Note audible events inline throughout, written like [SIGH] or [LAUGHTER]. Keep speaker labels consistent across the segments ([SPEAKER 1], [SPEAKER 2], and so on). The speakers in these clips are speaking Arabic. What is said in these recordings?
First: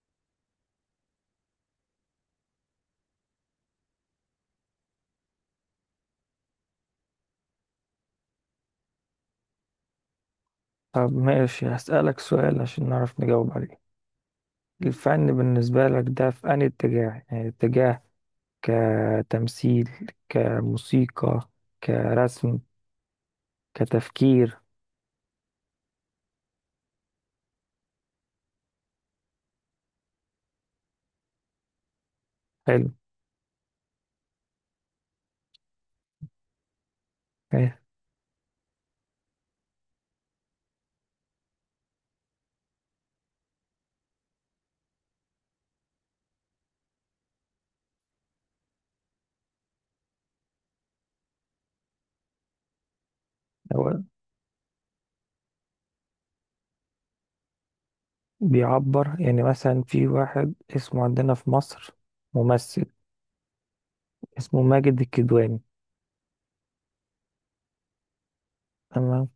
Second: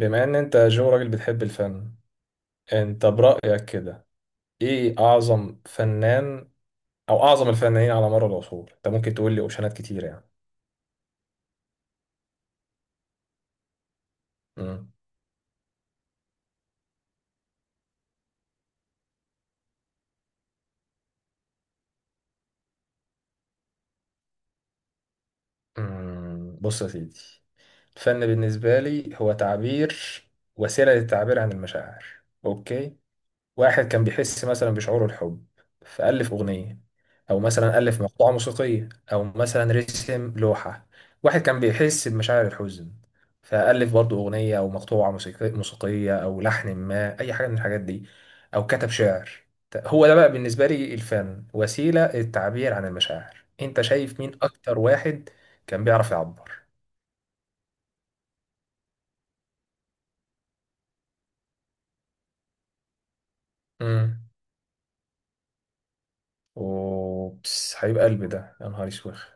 [SPEAKER 1] بما ان انت يا جو راجل بتحب الفن، انت برأيك كده ايه اعظم فنان او اعظم الفنانين على مر العصور؟ انت ممكن تقول لي اوبشنات كتير يعني.
[SPEAKER 2] طب ماشي، هسألك سؤال عشان نعرف نجاوب عليه.
[SPEAKER 1] مم.
[SPEAKER 2] الفن بالنسبة لك ده في أنهي اتجاه؟ يعني اتجاه كتمثيل، كموسيقى، كرسم، كتفكير؟
[SPEAKER 1] مم. بص يا سيدي، الفن بالنسبة لي هو تعبير، وسيلة للتعبير عن المشاعر.
[SPEAKER 2] حلو.
[SPEAKER 1] اوكي. واحد كان بيحس مثلا بشعور الحب، فألف أغنية أو مثلا
[SPEAKER 2] إيه،
[SPEAKER 1] ألف مقطوعة موسيقية أو مثلا رسم لوحة. واحد كان بيحس بمشاعر الحزن، فألف برضه أغنية أو مقطوعة موسيقية أو لحن ما، أي حاجة من الحاجات دي، أو كتب شعر. هو ده بقى بالنسبة لي الفن، وسيلة للتعبير عن المشاعر. أنت
[SPEAKER 2] هو
[SPEAKER 1] شايف مين أكتر واحد كان بيعرف يعبر؟
[SPEAKER 2] بيعبر، يعني مثلا في واحد اسمه عندنا في مصر، ممثل
[SPEAKER 1] امم
[SPEAKER 2] اسمه ماجد الكدواني.
[SPEAKER 1] أوبس، حبيب قلبي ده، يا نهار اسود.
[SPEAKER 2] تمام.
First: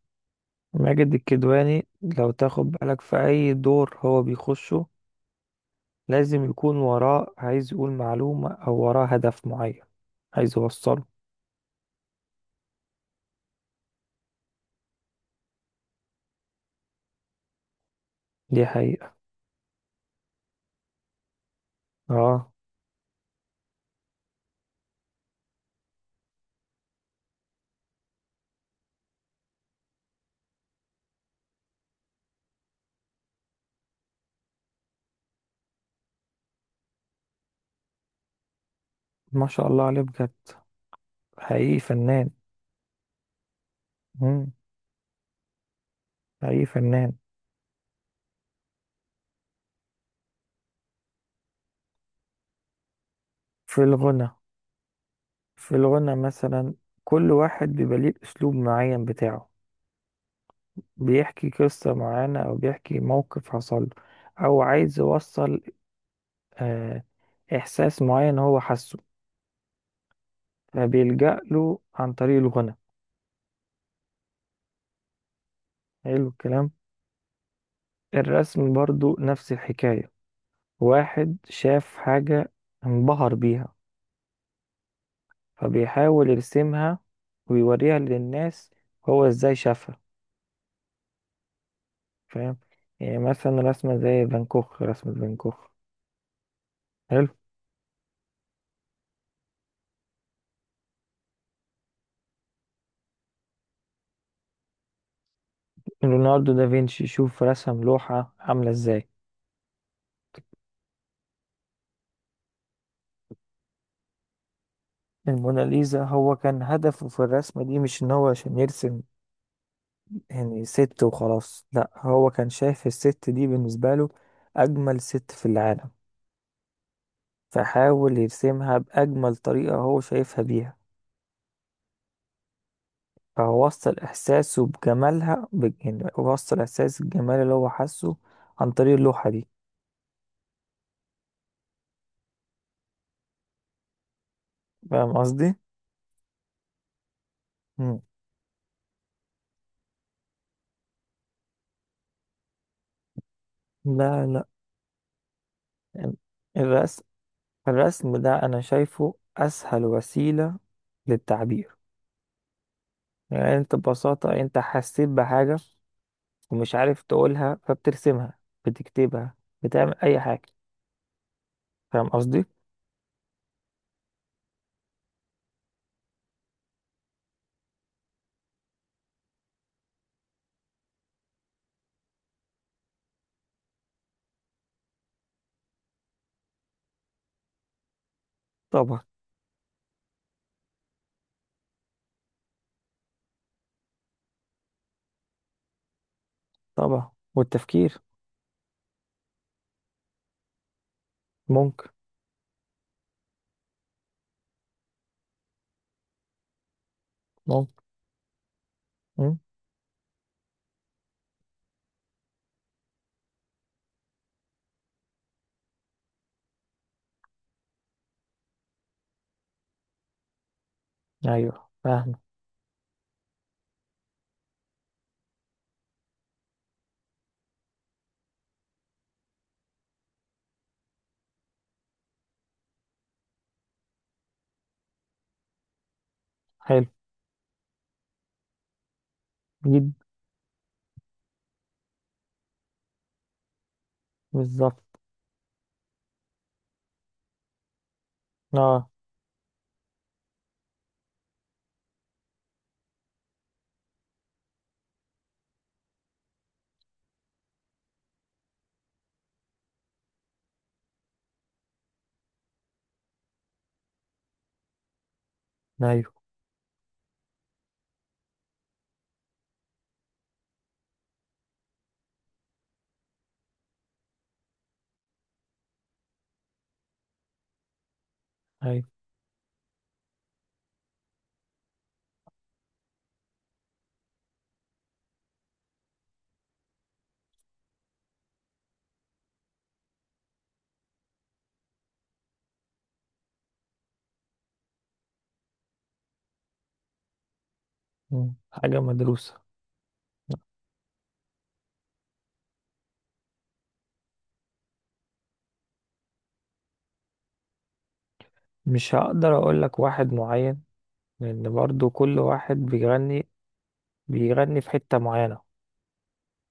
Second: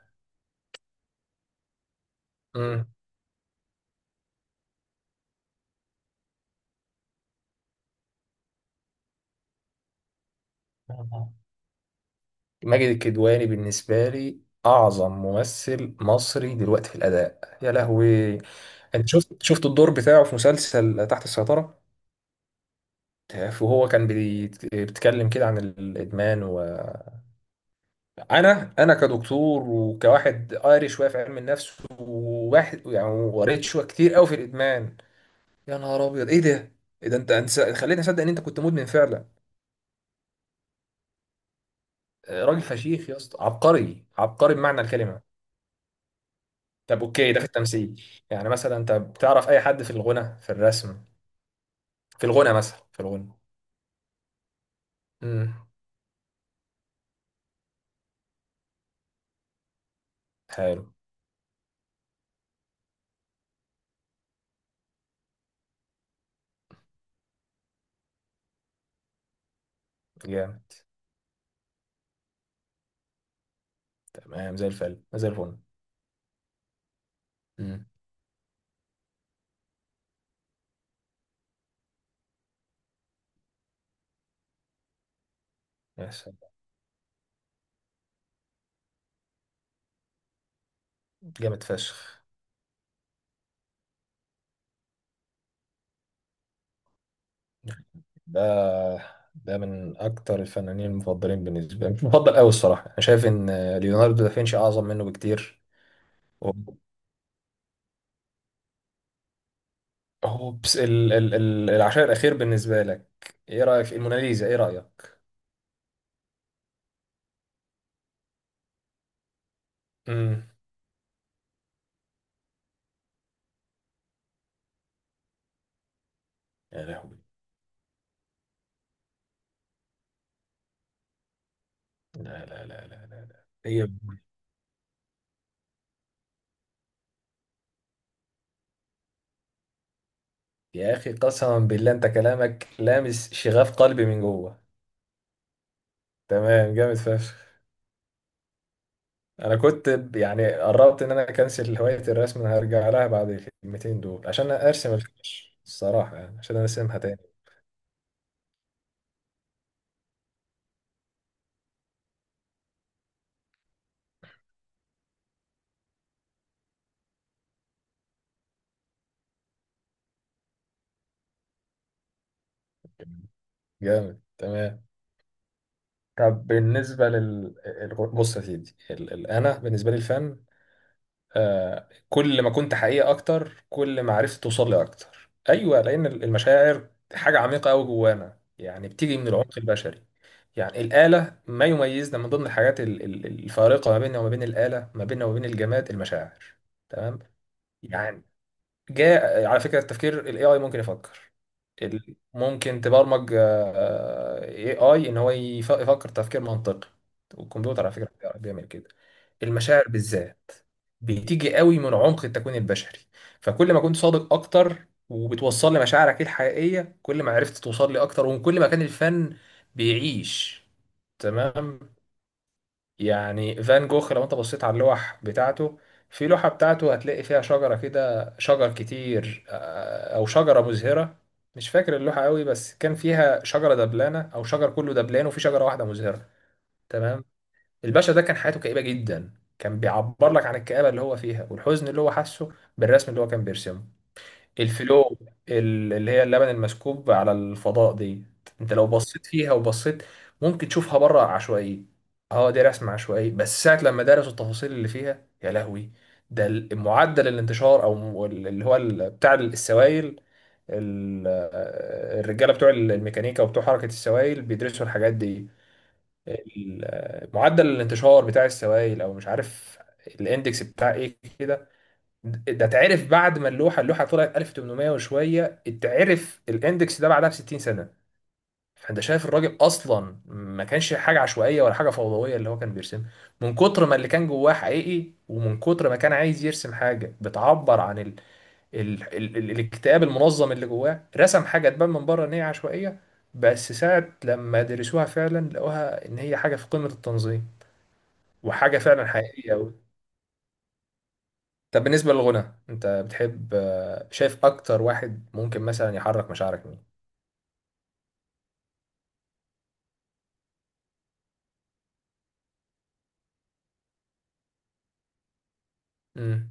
[SPEAKER 2] ماجد الكدواني لو تاخد بالك، في أي دور هو بيخشه لازم يكون وراه عايز يقول معلومة، أو وراه هدف معين عايز يوصله.
[SPEAKER 1] امم ماجد الكدواني بالنسبة لي أعظم ممثل مصري دلوقتي في الأداء، يا لهوي.
[SPEAKER 2] دي
[SPEAKER 1] أنت
[SPEAKER 2] حقيقة.
[SPEAKER 1] شفت الدور بتاعه في مسلسل تحت السيطرة،
[SPEAKER 2] اه،
[SPEAKER 1] وهو كان بيتكلم كده عن الإدمان. وأنا كدكتور وكواحد قاري شوية في علم النفس وواحد يعني، وقريت شوية كتير قوي في الإدمان. يا نهار أبيض، إيه ده؟ إيه ده، أنت خليتني أصدق إن أنت كنت مدمن فعلا.
[SPEAKER 2] ما شاء الله عليه بجد، حقيقي فنان.
[SPEAKER 1] آه، راجل فشيخ يا اسطى، عبقري
[SPEAKER 2] مم.
[SPEAKER 1] عبقري بمعنى الكلمة.
[SPEAKER 2] حقيقي
[SPEAKER 1] طب
[SPEAKER 2] فنان.
[SPEAKER 1] اوكي، ده في التمثيل. يعني مثلا انت بتعرف اي حد في الغنى، في الرسم، في الغنى مثلا في الغنى.
[SPEAKER 2] في الغنى
[SPEAKER 1] امم
[SPEAKER 2] في الغنى مثلا كل واحد بيبقى ليه أسلوب معين بتاعه،
[SPEAKER 1] حلو،
[SPEAKER 2] بيحكي قصة معينة أو بيحكي موقف حصل له، أو عايز يوصل آه إحساس معين هو حاسه،
[SPEAKER 1] جامد،
[SPEAKER 2] فبيلجأ له عن طريق الغنى.
[SPEAKER 1] تمام، زي الفل زي الفل.
[SPEAKER 2] حلو الكلام.
[SPEAKER 1] امم
[SPEAKER 2] الرسم برضو نفس الحكاية. واحد شاف حاجة، انبهر بيها،
[SPEAKER 1] يا
[SPEAKER 2] فبيحاول
[SPEAKER 1] سلام.
[SPEAKER 2] يرسمها ويوريها للناس هو ازاي شافها.
[SPEAKER 1] جامد فشخ.
[SPEAKER 2] فاهم؟ يعني مثلا رسمة زي فان كوخ، رسمة فان كوخ. حلو.
[SPEAKER 1] ده ده من اكتر الفنانين المفضلين بالنسبه لي، مش مفضل قوي الصراحه. انا شايف ان ليوناردو دافنشي اعظم منه بكتير.
[SPEAKER 2] ليوناردو دافنشي، شوف رسم لوحة عاملة ازاي.
[SPEAKER 1] اوبس، ال العشاء الاخير بالنسبه لك؟ ايه رايك في الموناليزا؟ ايه رايك؟
[SPEAKER 2] الموناليزا هو كان هدفه في الرسمة دي مش ان هو عشان يرسم
[SPEAKER 1] امم
[SPEAKER 2] يعني ست وخلاص، لا، هو كان شايف الست دي بالنسبة له اجمل ست في العالم،
[SPEAKER 1] يا لهوي،
[SPEAKER 2] فحاول يرسمها باجمل طريقة هو شايفها بيها،
[SPEAKER 1] لا لا لا لا لا لا. إيه؟
[SPEAKER 2] فوصل إحساسه بجمالها، يعني وصل إحساس الجمال اللي هو حاسه عن طريق اللوحة دي.
[SPEAKER 1] يا اخي، قسما بالله، انت كلامك لامس شغاف قلبي من جوه.
[SPEAKER 2] فاهم قصدي؟
[SPEAKER 1] تمام، جامد فشخ.
[SPEAKER 2] مم.
[SPEAKER 1] انا كنت يعني قربت ان انا اكنسل هواية الرسم، انا هرجع لها بعد الكلمتين
[SPEAKER 2] لا،
[SPEAKER 1] دول
[SPEAKER 2] لا.
[SPEAKER 1] عشان ارسم الفيش الصراحة، يعني عشان ارسمها
[SPEAKER 2] الرسم
[SPEAKER 1] تاني.
[SPEAKER 2] الرسم ده أنا شايفه أسهل وسيلة للتعبير. يعني أنت ببساطة أنت حسيت بحاجة ومش عارف تقولها، فبترسمها، بتكتبها، بتعمل أي حاجة. فاهم قصدي؟
[SPEAKER 1] جامد، تمام. طب بالنسبة بص يا سيدي، انا بالنسبة لي الفن، آه، كل ما كنت حقيقي اكتر كل ما عرفت توصل لي اكتر، ايوه، لان المشاعر حاجه عميقه قوي جوانا، يعني
[SPEAKER 2] طبعا.
[SPEAKER 1] بتيجي من العمق البشري. يعني الاله، ما يميزنا من ضمن الحاجات الفارقه ما بيننا وما بين الاله، ما بيننا وما بين الجماد، المشاعر.
[SPEAKER 2] طبعا،
[SPEAKER 1] تمام.
[SPEAKER 2] والتفكير.
[SPEAKER 1] يعني، جاء على فكره، التفكير الاي اي ممكن يفكر،
[SPEAKER 2] ممكن.
[SPEAKER 1] ممكن تبرمج اي اي ان هو يفكر تفكير منطقي،
[SPEAKER 2] ممكن.
[SPEAKER 1] والكمبيوتر على فكره بيعمل كده.
[SPEAKER 2] مم.
[SPEAKER 1] المشاعر بالذات بتيجي قوي من عمق التكوين البشري، فكل ما كنت صادق اكتر وبتوصل لي مشاعرك الحقيقية كل ما عرفت توصل لي اكتر، ومن كل ما كان الفن بيعيش.
[SPEAKER 2] أيوه
[SPEAKER 1] تمام.
[SPEAKER 2] فاهم.
[SPEAKER 1] يعني فان جوخ، لو انت بصيت على اللوح بتاعته، في لوحة بتاعته هتلاقي فيها شجرة كده، شجر كتير، آه، او شجرة مزهرة. مش فاكر اللوحة قوي، بس كان فيها شجرة دبلانة او شجر كله دبلان وفي شجرة واحدة مزهرة.
[SPEAKER 2] حلو.
[SPEAKER 1] تمام. الباشا ده كان حياته كئيبة جدا، كان
[SPEAKER 2] جدا.
[SPEAKER 1] بيعبر لك عن الكآبة اللي هو فيها والحزن اللي هو حاسه بالرسم اللي هو كان بيرسمه.
[SPEAKER 2] بالظبط.
[SPEAKER 1] الفلو، اللي هي اللبن المسكوب على الفضاء دي، انت لو
[SPEAKER 2] آه.
[SPEAKER 1] بصيت فيها وبصيت ممكن تشوفها بره عشوائية. اه، دي رسم عشوائي، بس ساعة لما درسوا التفاصيل اللي فيها، يا لهوي. ده معدل الانتشار اللي هو بتاع السوائل. ال- الرجالة بتوع الميكانيكا وبتوع حركة السوائل بيدرسوا الحاجات دي،
[SPEAKER 2] أيوه.
[SPEAKER 1] معدل الانتشار بتاع السوائل، او مش عارف الاندكس بتاع ايه كده. ده اتعرف بعد ما اللوحه طلعت 1800 وشويه، اتعرف الاندكس ده بعدها ب 60 سنه.
[SPEAKER 2] أيوه.
[SPEAKER 1] فانت شايف الراجل اصلا ما كانش حاجه عشوائيه ولا حاجه فوضويه اللي هو كان بيرسمها، من كتر ما اللي كان جواه حقيقي، ومن كتر ما كان عايز يرسم حاجه بتعبر عن الاكتئاب المنظم اللي جواه، رسم حاجه تبان من بره ان هي عشوائيه، بس ساعة لما درسوها فعلا لقوها إن هي حاجة في قمة التنظيم،
[SPEAKER 2] مم.
[SPEAKER 1] وحاجة
[SPEAKER 2] حاجة
[SPEAKER 1] فعلا
[SPEAKER 2] مدروسة.
[SPEAKER 1] حقيقية أوي. طب بالنسبة للغنى، أنت بتحب، آه، شايف أكتر واحد ممكن مثلا يحرك مشاعرك مين؟
[SPEAKER 2] مش هقدر اقول لك واحد معين، لان برضو كل واحد بيغني في حتة معينة.
[SPEAKER 1] امم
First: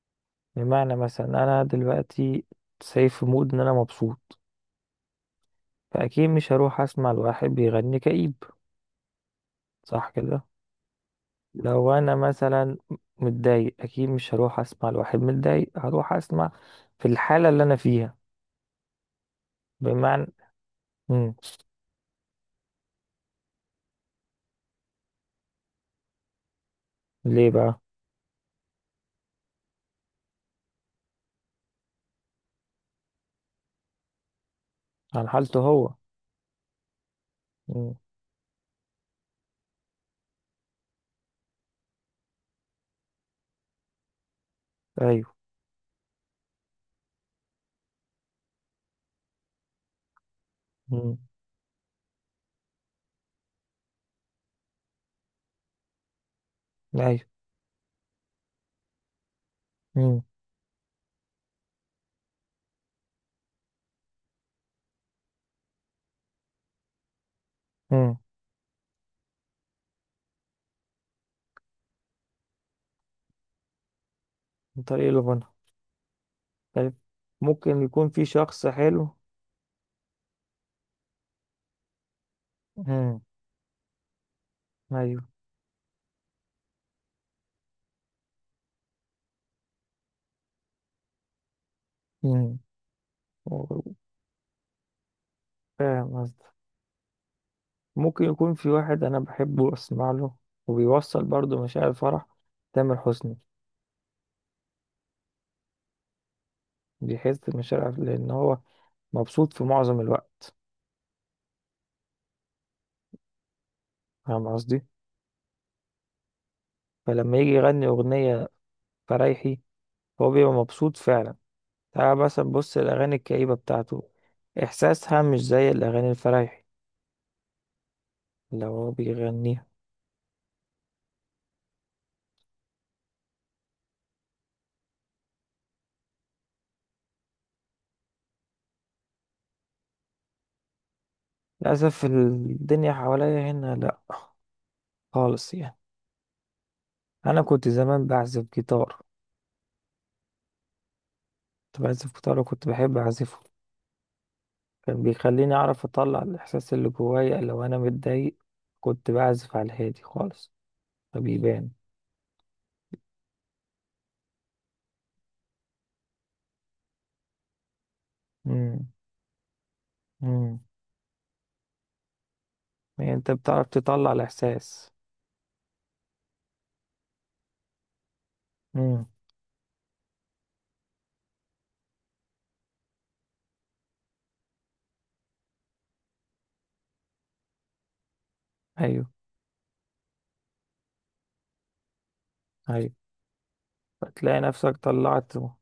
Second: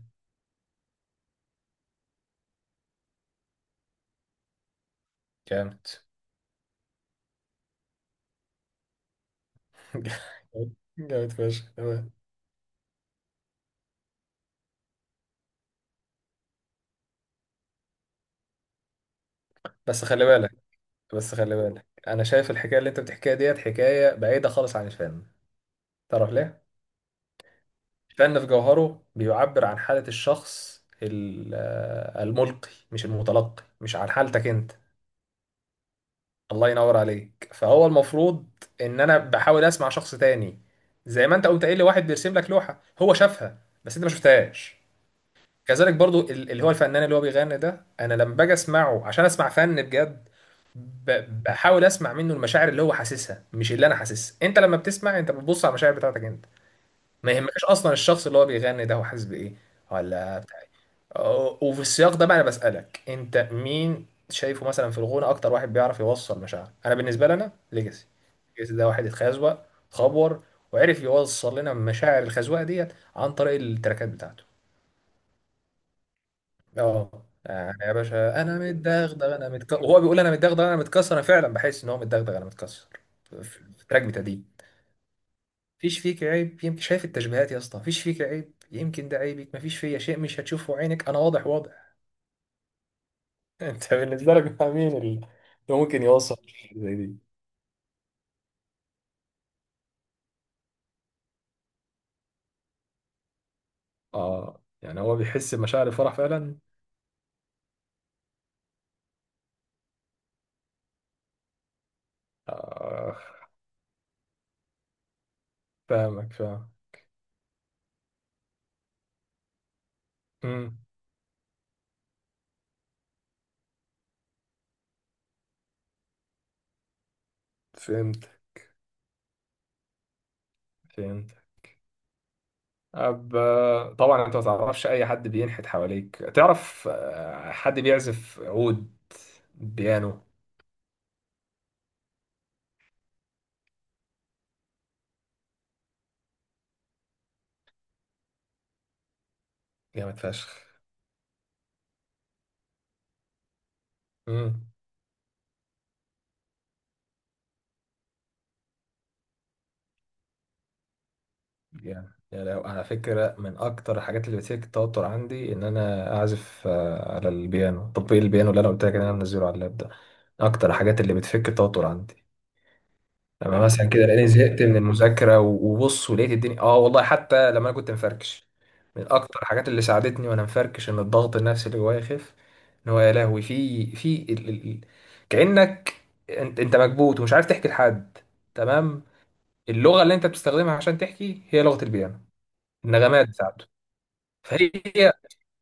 [SPEAKER 2] بمعنى مثلا انا دلوقتي سايب في مود ان انا مبسوط،
[SPEAKER 1] جامد.
[SPEAKER 2] فاكيد مش هروح اسمع لواحد بيغني كئيب. صح كده؟
[SPEAKER 1] [LAUGHS] جامد فشخ،
[SPEAKER 2] لو
[SPEAKER 1] تمام.
[SPEAKER 2] انا مثلا متضايق، اكيد مش هروح اسمع لواحد متضايق، هروح اسمع في الحالة اللي انا فيها.
[SPEAKER 1] بس خلي
[SPEAKER 2] بمعنى.
[SPEAKER 1] بالك، بس
[SPEAKER 2] مم.
[SPEAKER 1] خلي بالك، أنا شايف الحكاية اللي أنت بتحكيها ديت حكاية بعيدة خالص عن الفن. تعرف ليه؟
[SPEAKER 2] ليه بقى؟
[SPEAKER 1] الفن في جوهره بيعبر عن حالة الشخص، آه، الملقي مش المتلقي، مش عن حالتك أنت.
[SPEAKER 2] عن حالته هو.
[SPEAKER 1] الله ينور عليك. فهو
[SPEAKER 2] مم.
[SPEAKER 1] المفروض ان انا بحاول اسمع شخص تاني، زي ما انت قمت قايل لي، واحد بيرسم لك لوحه هو شافها بس انت ما شفتهاش.
[SPEAKER 2] ايوه.
[SPEAKER 1] كذلك برضو اللي هو الفنان اللي هو بيغني ده، انا لما باجي اسمعه عشان اسمع فن بجد،
[SPEAKER 2] مم.
[SPEAKER 1] بحاول اسمع منه المشاعر اللي هو حاسسها، مش اللي انا حاسسها. انت لما بتسمع، انت بتبص على المشاعر بتاعتك انت،
[SPEAKER 2] ايوه.
[SPEAKER 1] ما يهمكش اصلا الشخص اللي هو بيغني ده هو حاسس بايه
[SPEAKER 2] مم.
[SPEAKER 1] ولا بتاع إيه. أه، وفي السياق ده بقى انا بسالك، انت مين شايفه مثلا في الغنى اكتر واحد بيعرف يوصل مشاعر؟ انا بالنسبه لي، انا ليجاسي.
[SPEAKER 2] مم.
[SPEAKER 1] ليجاسي ده واحد اتخزوق، اتخبور، وعرف يوصل لنا مشاعر الخزوقه ديت عن طريق التراكات بتاعته.
[SPEAKER 2] من طريق الغنى. طيب.
[SPEAKER 1] اه، يعني
[SPEAKER 2] ممكن
[SPEAKER 1] يا
[SPEAKER 2] يكون في
[SPEAKER 1] باشا، انا
[SPEAKER 2] شخص حلو.
[SPEAKER 1] متدغدغ انا متكسر، وهو بيقول انا متدغدغ انا متكسر، انا فعلا بحس ان هو متدغدغ انا متكسر
[SPEAKER 2] مم.
[SPEAKER 1] في في التراك بتاعي.
[SPEAKER 2] ايوه.
[SPEAKER 1] مفيش فيك عيب يمكن، شايف التشبيهات يا اسطى، مفيش فيك عيب يمكن، ده عيبك، مفيش فيا شيء مش هتشوفه عينك، انا واضح واضح.
[SPEAKER 2] مم.
[SPEAKER 1] [LAUGHS]
[SPEAKER 2] و-
[SPEAKER 1] انت بالنسبه لك مع مين اللي ممكن
[SPEAKER 2] فاهم
[SPEAKER 1] يوصل
[SPEAKER 2] قصدك.
[SPEAKER 1] حاجة زي دي؟
[SPEAKER 2] ممكن يكون في واحد انا بحبه اسمع له، وبيوصل برضه مشاعر الفرح. تامر حسني.
[SPEAKER 1] اه، يعني هو بيحس بمشاعر الفرح فعلا.
[SPEAKER 2] بيحس بمشاعر، لان هو مبسوط في معظم الوقت.
[SPEAKER 1] آه،
[SPEAKER 2] فاهم قصدي.
[SPEAKER 1] فاهمك فاهم.
[SPEAKER 2] فلما يجي يغني أغنية فريحي هو بيبقى
[SPEAKER 1] امم
[SPEAKER 2] مبسوط فعلا. تعال مثلا بص الأغاني الكئيبة بتاعته، إحساسها مش زي الأغاني الفرايحي
[SPEAKER 1] فهمت
[SPEAKER 2] اللي هو بيغنيها.
[SPEAKER 1] فهمت. أب... طبعا انت ما تعرفش اي حد بينحت حواليك، تعرف آه، حد بيعزف عود، بيانو؟
[SPEAKER 2] للأسف الدنيا حواليا هنا لأ، خالص يعني. انا كنت زمان بعزف جيتار.
[SPEAKER 1] جامد فشخ.
[SPEAKER 2] كنت بعزف جيتار وكنت بحب اعزفه.
[SPEAKER 1] امم
[SPEAKER 2] كان بيخليني اعرف اطلع الاحساس اللي جوايا، لو انا متضايق كنت بعزف على الهادي خالص فبيبان.
[SPEAKER 1] يعني على فكرة، من أكتر الحاجات اللي بتشكل التوتر عندي إن أنا أعزف، آه، على البيانو، تطبيق البيانو اللي أنا قلت
[SPEAKER 2] امم.
[SPEAKER 1] لك إن أنا منزله على اللاب ده.
[SPEAKER 2] امم.
[SPEAKER 1] أكتر الحاجات اللي بتفك التوتر عندي،
[SPEAKER 2] يعني انت
[SPEAKER 1] لما اه
[SPEAKER 2] بتعرف
[SPEAKER 1] مثلا كده تطبيق،
[SPEAKER 2] تطلع
[SPEAKER 1] لأني تطبيق زهقت من البيانو
[SPEAKER 2] الاحساس.
[SPEAKER 1] المذاكرة، وبص ولقيت الدنيا. آه والله، حتى لما أنا كنت مفركش،
[SPEAKER 2] امم.
[SPEAKER 1] من أكتر الحاجات اللي ساعدتني وأنا مفركش إن الضغط النفسي اللي جوايا يخف، إن هو، يا لهوي، في في كأنك، أنت مكبوت ومش عارف تحكي لحد، تمام.
[SPEAKER 2] ايوه.
[SPEAKER 1] اللغة اللي أنت بتستخدمها عشان تحكي هي لغة البيانو،
[SPEAKER 2] ايوه.
[SPEAKER 1] النغمات بتاعته.
[SPEAKER 2] فتلاقي
[SPEAKER 1] فهي
[SPEAKER 2] نفسك طلعته.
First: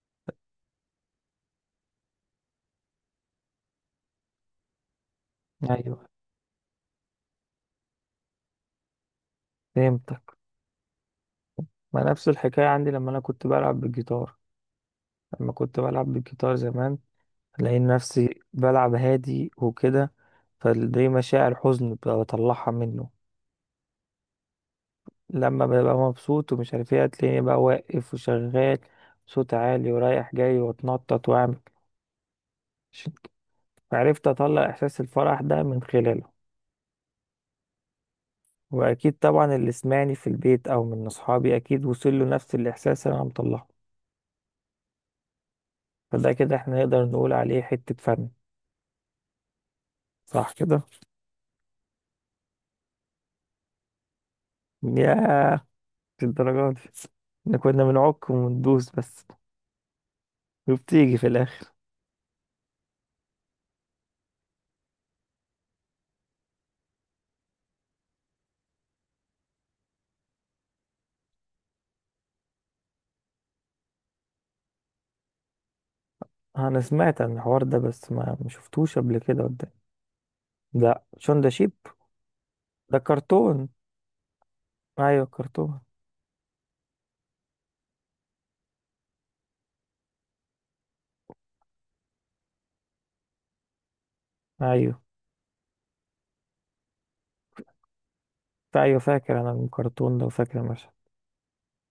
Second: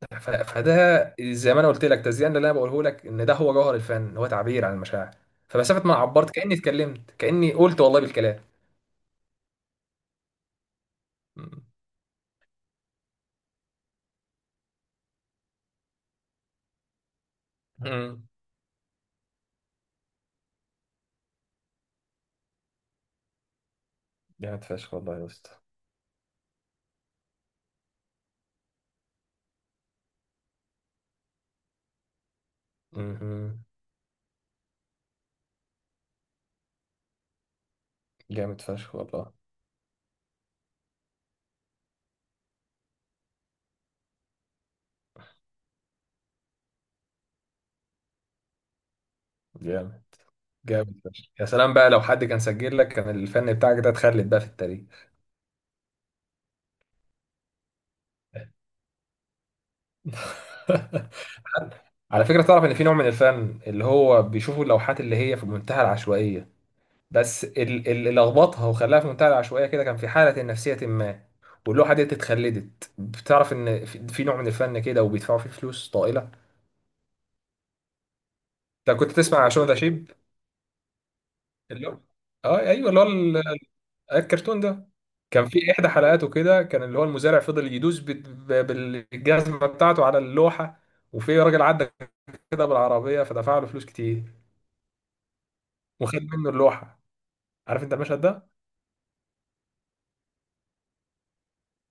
[SPEAKER 1] فده زي ما انا قلت لك، تزيان اللي انا بقوله لك ان ده هو جوهر الفن، هو تعبير عن المشاعر، فمسافه ما
[SPEAKER 2] ايوه،
[SPEAKER 1] عبرت كاني اتكلمت، كاني قلت والله بالكلام.
[SPEAKER 2] فهمتك. ما نفس الحكايه عندي لما انا كنت بلعب بالجيتار. لما كنت بلعب بالجيتار زمان الاقي
[SPEAKER 1] مم.
[SPEAKER 2] نفسي بلعب هادي وكده. فدي مشاعر حزن ببقى بطلعها منه.
[SPEAKER 1] جامد فشخ والله يا اسطى.
[SPEAKER 2] لما ببقى مبسوط ومش عارف ايه هتلاقيني بقى واقف وشغال، صوت عالي ورايح جاي، واتنطط، واعمل، عشان
[SPEAKER 1] مم.
[SPEAKER 2] عرفت اطلع احساس الفرح ده من خلاله.
[SPEAKER 1] جامد فشخ
[SPEAKER 2] واكيد
[SPEAKER 1] والله.
[SPEAKER 2] طبعا اللي سمعني في البيت او من اصحابي اكيد وصل له نفس الاحساس اللي انا مطلعه. فده كده احنا نقدر نقول عليه حتة فن.
[SPEAKER 1] جامد،
[SPEAKER 2] صح كده؟
[SPEAKER 1] جامد فشخ، يا سلام بقى، لو حد كان سجل لك كان الفن بتاعك ده اتخلد بقى في التاريخ.
[SPEAKER 2] ياه. في الدرجات دي احنا كنا بنعك وندوس بس،
[SPEAKER 1] [LAUGHS]
[SPEAKER 2] وبتيجي في الاخر.
[SPEAKER 1] على فكره، تعرف ان في نوع من الفن اللي هو بيشوفوا اللوحات اللي هي في منتهى العشوائيه، بس اللي لخبطها وخلاها في منتهى العشوائيه كده كان في حاله نفسيه ما، واللوحه ديت اتخلدت. بتعرف ان في في نوع من الفن كده وبيدفعوا فيه فلوس طائله؟
[SPEAKER 2] انا سمعت عن الحوار ده، بس ما
[SPEAKER 1] لو
[SPEAKER 2] شفتوش
[SPEAKER 1] كنت
[SPEAKER 2] قبل
[SPEAKER 1] تسمع
[SPEAKER 2] كده
[SPEAKER 1] عن شو
[SPEAKER 2] قدامي.
[SPEAKER 1] ده شيب،
[SPEAKER 2] لا، شون ده شيب.
[SPEAKER 1] اللي هو، اه ايوه،
[SPEAKER 2] ده
[SPEAKER 1] اللي هو
[SPEAKER 2] كرتون.
[SPEAKER 1] الكرتون ده،
[SPEAKER 2] ايوه،
[SPEAKER 1] كان في
[SPEAKER 2] كرتون.
[SPEAKER 1] احدى حلقاته كده كان اللي هو المزارع فضل يدوس بالجزمه بتاعته على اللوحه، وفي راجل عدى كده بالعربيه فدفع له فلوس كتير
[SPEAKER 2] ايوه،
[SPEAKER 1] وخد منه اللوحه. عارف انت المشهد ده؟
[SPEAKER 2] ايوه فاكر انا الكرتون ده، وفاكر المشهد.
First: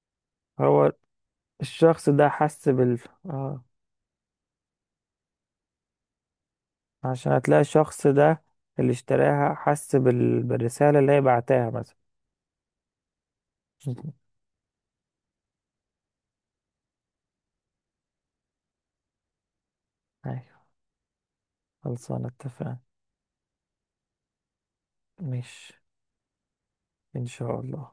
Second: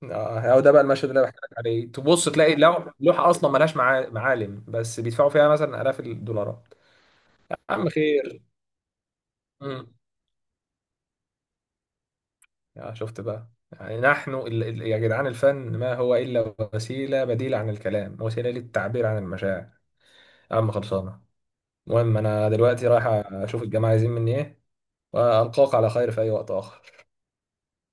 [SPEAKER 1] اه، هو ده بقى
[SPEAKER 2] هو
[SPEAKER 1] المشهد اللي انا بحكي لك عليه،
[SPEAKER 2] الشخص ده
[SPEAKER 1] تبص تلاقي
[SPEAKER 2] حس بال
[SPEAKER 1] لوحه اصلا
[SPEAKER 2] اه،
[SPEAKER 1] ملهاش معالم بس بيدفعوا فيها مثلا الاف الدولارات.
[SPEAKER 2] عشان هتلاقي
[SPEAKER 1] عم
[SPEAKER 2] الشخص
[SPEAKER 1] خير.
[SPEAKER 2] ده اللي اشتراها
[SPEAKER 1] امم
[SPEAKER 2] حس بالرسالة اللي هي بعتها مثلا.
[SPEAKER 1] يا شفت بقى، يعني
[SPEAKER 2] [LAUGHS]
[SPEAKER 1] نحن يا جدعان، الفن ما هو الا وسيله بديله عن الكلام، وسيله للتعبير عن المشاعر. يا
[SPEAKER 2] ايوه.
[SPEAKER 1] عم، خلصانه. المهم
[SPEAKER 2] خلصانة،
[SPEAKER 1] انا
[SPEAKER 2] اتفقنا.
[SPEAKER 1] دلوقتي رايح اشوف الجماعه عايزين مني ايه،
[SPEAKER 2] مش
[SPEAKER 1] والقاك على خير في اي وقت اخر.
[SPEAKER 2] ان شاء الله.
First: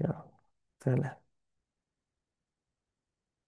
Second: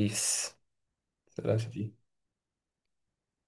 [SPEAKER 2] يلا. سلام.
[SPEAKER 1] سلام يا شفيق.